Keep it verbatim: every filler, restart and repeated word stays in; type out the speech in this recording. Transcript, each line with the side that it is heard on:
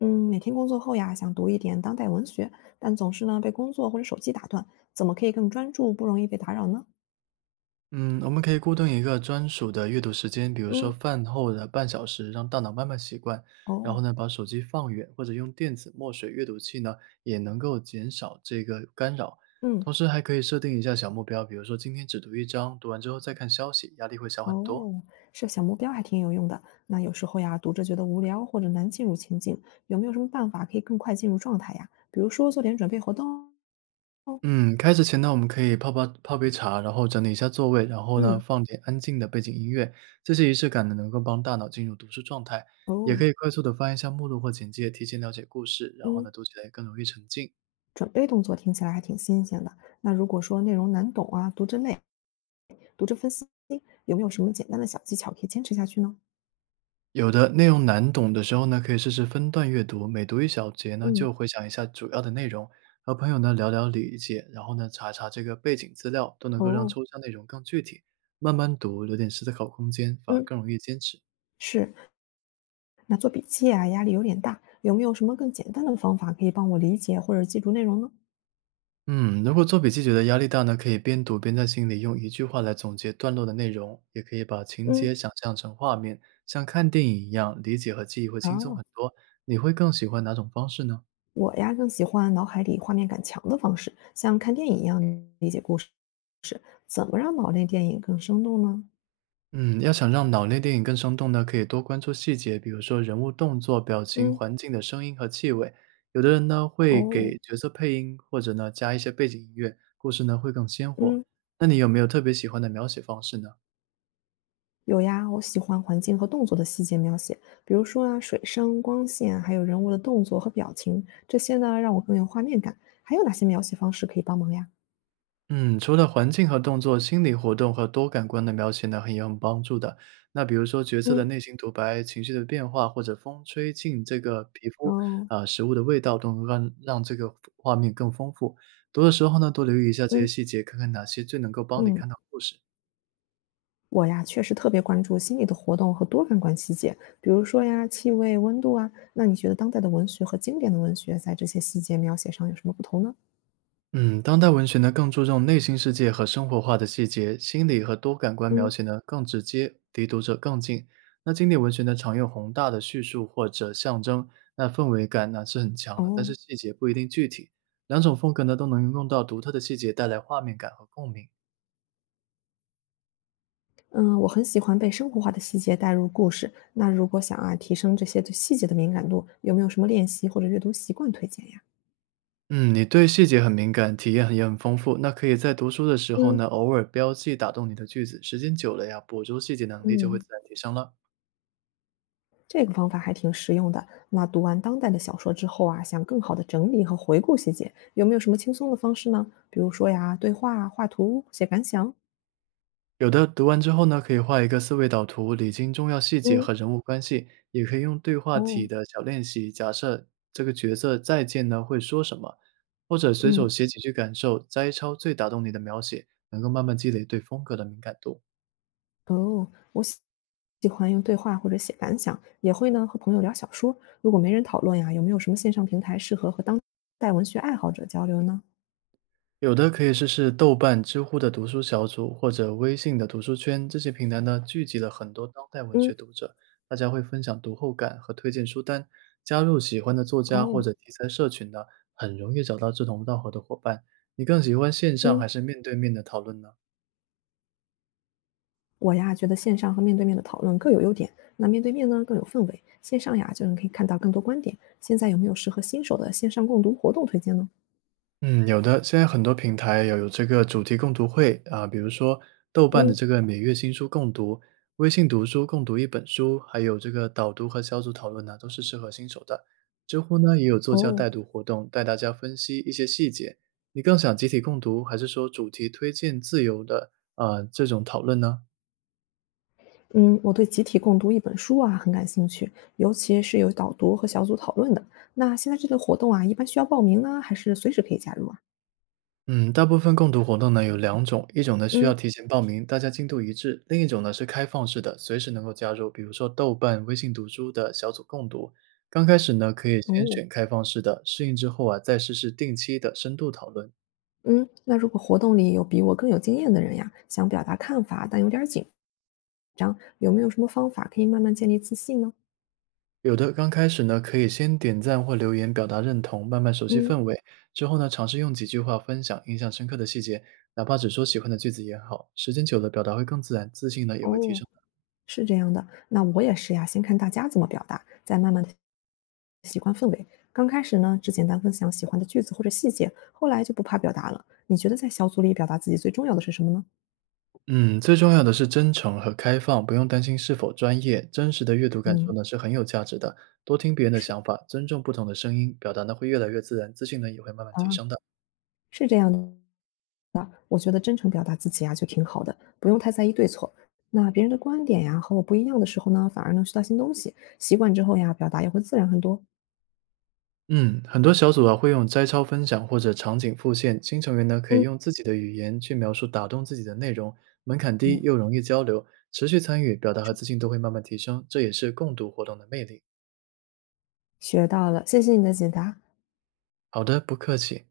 left: 嗯，每天工作后呀，想读一点当代文学，但总是呢被工作或者手机打断，怎么可以更专注，不容易被打扰呢？
right: 嗯，我们可以固定一个专属的阅读时间，比如说
left: 嗯。
right: 饭后的半小时，让大脑慢慢习惯。然后
left: 哦。
right: 呢，把手机放远，或者用电子墨水阅读器呢，也能够减少这个干扰。
left: 嗯。
right: 同时还可以设定一下小目标，比如说今天只读一章，读完之后再看消息，压力会小很多。
left: 哦，设小目标还挺有用的。那有时候呀，读着觉得无聊或者难进入情境，有没有什么办法可以更快进入状态呀？比如说做点准备活动。哦。
right: 嗯，开始前呢，我们可以泡泡泡杯茶，然后整理一下座位，然后呢，
left: 嗯。
right: 放点安静的背景音乐，这些仪式感呢，能够帮大脑进入读书状态，也
left: 哦。
right: 可以快速的翻一下目录或简介，提前了解故事，然后呢，
left: 嗯，
right: 读起来更容易沉浸。
left: 准备动作听起来还挺新鲜的。那如果说内容难懂啊，读着累，读着分心，有没有什么简单的小技巧可以坚持下去呢？
right: 有的内容难懂的时候呢，可以试试分段阅读，每读一小节呢，
left: 嗯。
right: 就回想一下主要的内容，和朋友呢聊聊理解，然后呢，查查这个背景资料，都能够让
left: 哦。
right: 抽象内容更具体。慢慢读，留点思考空间，反而
left: 嗯。
right: 更容易坚持。
left: 是，那做笔记啊，压力有点大，有没有什么更简单的方法可以帮我理解或者记住内容呢？
right: 嗯，如果做笔记觉得压力大呢，可以边读边在心里用一句话来总结段落的内容，也可以把情
left: 嗯。
right: 节想象成画面，像看电影一样，理解和记忆会轻松
left: 啊，
right: 很多。你会更喜欢哪种方式呢？
left: 我呀更喜欢脑海里画面感强的方式，像看电影一样理解故事。是，怎么让脑内电影更生动呢？
right: 嗯，要想让脑内电影更生动呢，可以多关注细节，比如说人物动作、表情、
left: 嗯。
right: 环境的声音和气味。有的人呢会
left: 哦。
right: 给角色配音，或者呢加一些背景音乐，故事呢会更鲜活。
left: 嗯，
right: 那你有没有特别喜欢的描写方式呢？
left: 有呀，我喜欢环境和动作的细节描写，比如说啊，水声、光线，还有人物的动作和表情，这些呢让我更有画面感。还有哪些描写方式可以帮忙呀？
right: 嗯，除了环境和动作，心理活动和多感官的描写呢，很有很帮助的。那比如说角色的
left: 嗯。
right: 内心独白、情绪的变化，或者风吹进这个皮肤
left: 哦。
right: 啊、食物的味道，都能让让这个画面更丰富。读的时候呢，多留意一下这些
left: 嗯
right: 细节，看看哪些最能够帮你
left: 嗯。
right: 看到故事。
left: 我呀，确实特别关注心理的活动和多感官细节，比如说呀，气味、温度啊。那你觉得当代的文学和经典的文学在这些细节描写上有什么不同呢？
right: 嗯，当代文学呢更注重内心世界和生活化的细节，心理和多感官描
left: 嗯。
right: 写呢更直接，离读者更近。那经典文学呢常用宏大的叙述或者象征，那氛围感呢是很强的，但
left: 哦。
right: 是细节不一定具体。两种风格呢都能用到独特的细节，带来画面感和共鸣。
left: 嗯，我很喜欢被生活化的细节带入故事。那如果想啊提升这些对细节的敏感度，有没有什么练习或者阅读习惯推荐呀？
right: 嗯，你对细节很敏感，体验也很丰富，那可以在读书的时候
left: 嗯
right: 呢偶尔标记打动你的句子，时间久了呀，捕捉细节能力就会
left: 嗯，
right: 自然提升了。
left: 这个方法还挺实用的。那读完当代的小说之后啊，想更好的整理和回顾细节，有没有什么轻松的方式呢？比如说呀，对话、画图、写感想。
right: 有的读完之后呢，可以画一个思维导图，理清重要细节
left: 嗯。
right: 和人物关系，也可以用对话
left: 哦。
right: 体的小练习，假设这个角色再见呢会说什么，或者随
left: 嗯。
right: 手写几句感受，摘抄最打动你的描写，能够慢慢积累对风格的敏感度。
left: 哦，我喜喜欢用对话或者写感想，也会呢和朋友聊小说。如果没人讨论呀，有没有什么线上平台适合和当代文学爱好者交流呢？
right: 有的可以试试豆瓣、知乎的读书小组，或者微信的读书圈。这些平台呢，聚集了很多当代文学
left: 嗯。
right: 读者，大家会分享读后感和推荐书单。加入喜欢的作家
left: 哦。
right: 或者题材社群呢，很容易找到志同道合的伙伴。你更喜欢线上还
left: 嗯，
right: 是面对面的讨论呢？
left: 我呀觉得线上和面对面的讨论各有优点，那面对面呢更有氛围，线上呀就能可以看到更多观点。现在有没有适合新手的线上共读活动推荐呢？
right: 嗯，有的。现在很多平台有有这个主题共读会啊，比如说豆瓣的
left: 嗯。
right: 这个每月新书共读，微信读书共读一本书，还有这个导读和小组讨论呢，都是适合新手的。知乎呢也有作家
left: 哦。
right: 带读活动，带大家分析一些细节。你更想集体共读，还是说主题推荐自由的啊、呃这种讨论呢？
left: 嗯，我对集体共读一本书啊很感兴趣，尤其是有导读和小组讨论的。那现在这类活动啊，一般需要报名呢，还是随时可以加入啊？
right: 嗯，大部分共读活动呢有两种，一种呢需要
left: 嗯。
right: 提前报名，大家进度一致；另一种呢是开放式的，随时能够加入，比如说豆瓣、微信读书的小组共读。刚开始呢，可以先
left: 哦。
right: 选开放式的，适应之后啊，再试试定期的深度讨论。
left: 嗯，那如果活动里有比我更有经验的人呀，想表达看法但有点儿紧张，有没有什么方法可以慢慢建立自信呢？
right: 有的刚开始呢，可以先点赞或留言表达认同，慢慢熟悉
left: 嗯。
right: 氛围。之后呢，尝试用几句话分享印象深刻的细节，哪怕只说喜欢的句子也好。时间久了，表达会更自然，自信呢也会提
left: 哦，
right: 升。
left: 是这样的，那我也是呀，先看大家怎么表达，再慢慢的习惯氛围。刚开始呢，只简单分享喜欢的句子或者细节，后来就不怕表达了。你觉得在小组里表达自己最重要的是什么呢？
right: 嗯，最重要的是真诚和开放，不用担心是否专业。真实的阅读感受
left: 嗯。
right: 呢是很有价值的，多听别人的
left: 是。
right: 想法，尊重不同的声音，表达呢会越来越自然，自信呢也会慢慢提
left: 啊，
right: 升的。
left: 是这样的，我觉得真诚表达自己啊就挺好的，不用太在意对错。那别人的观点呀和我不一样的时候呢，反而能学到新东西。习惯之后呀，表达也会自然很多。
right: 嗯，很多小组啊会用摘抄分享或者场景复现，新成员呢可以
left: 嗯。
right: 用自己的语言去描述打动自己的内容，门槛低
left: 嗯，
right: 又容易交流，持续参与，表达和自信都会慢慢提升，这也是共读活动的魅力。
left: 学到了，谢谢你的解答。
right: 好的，不客气。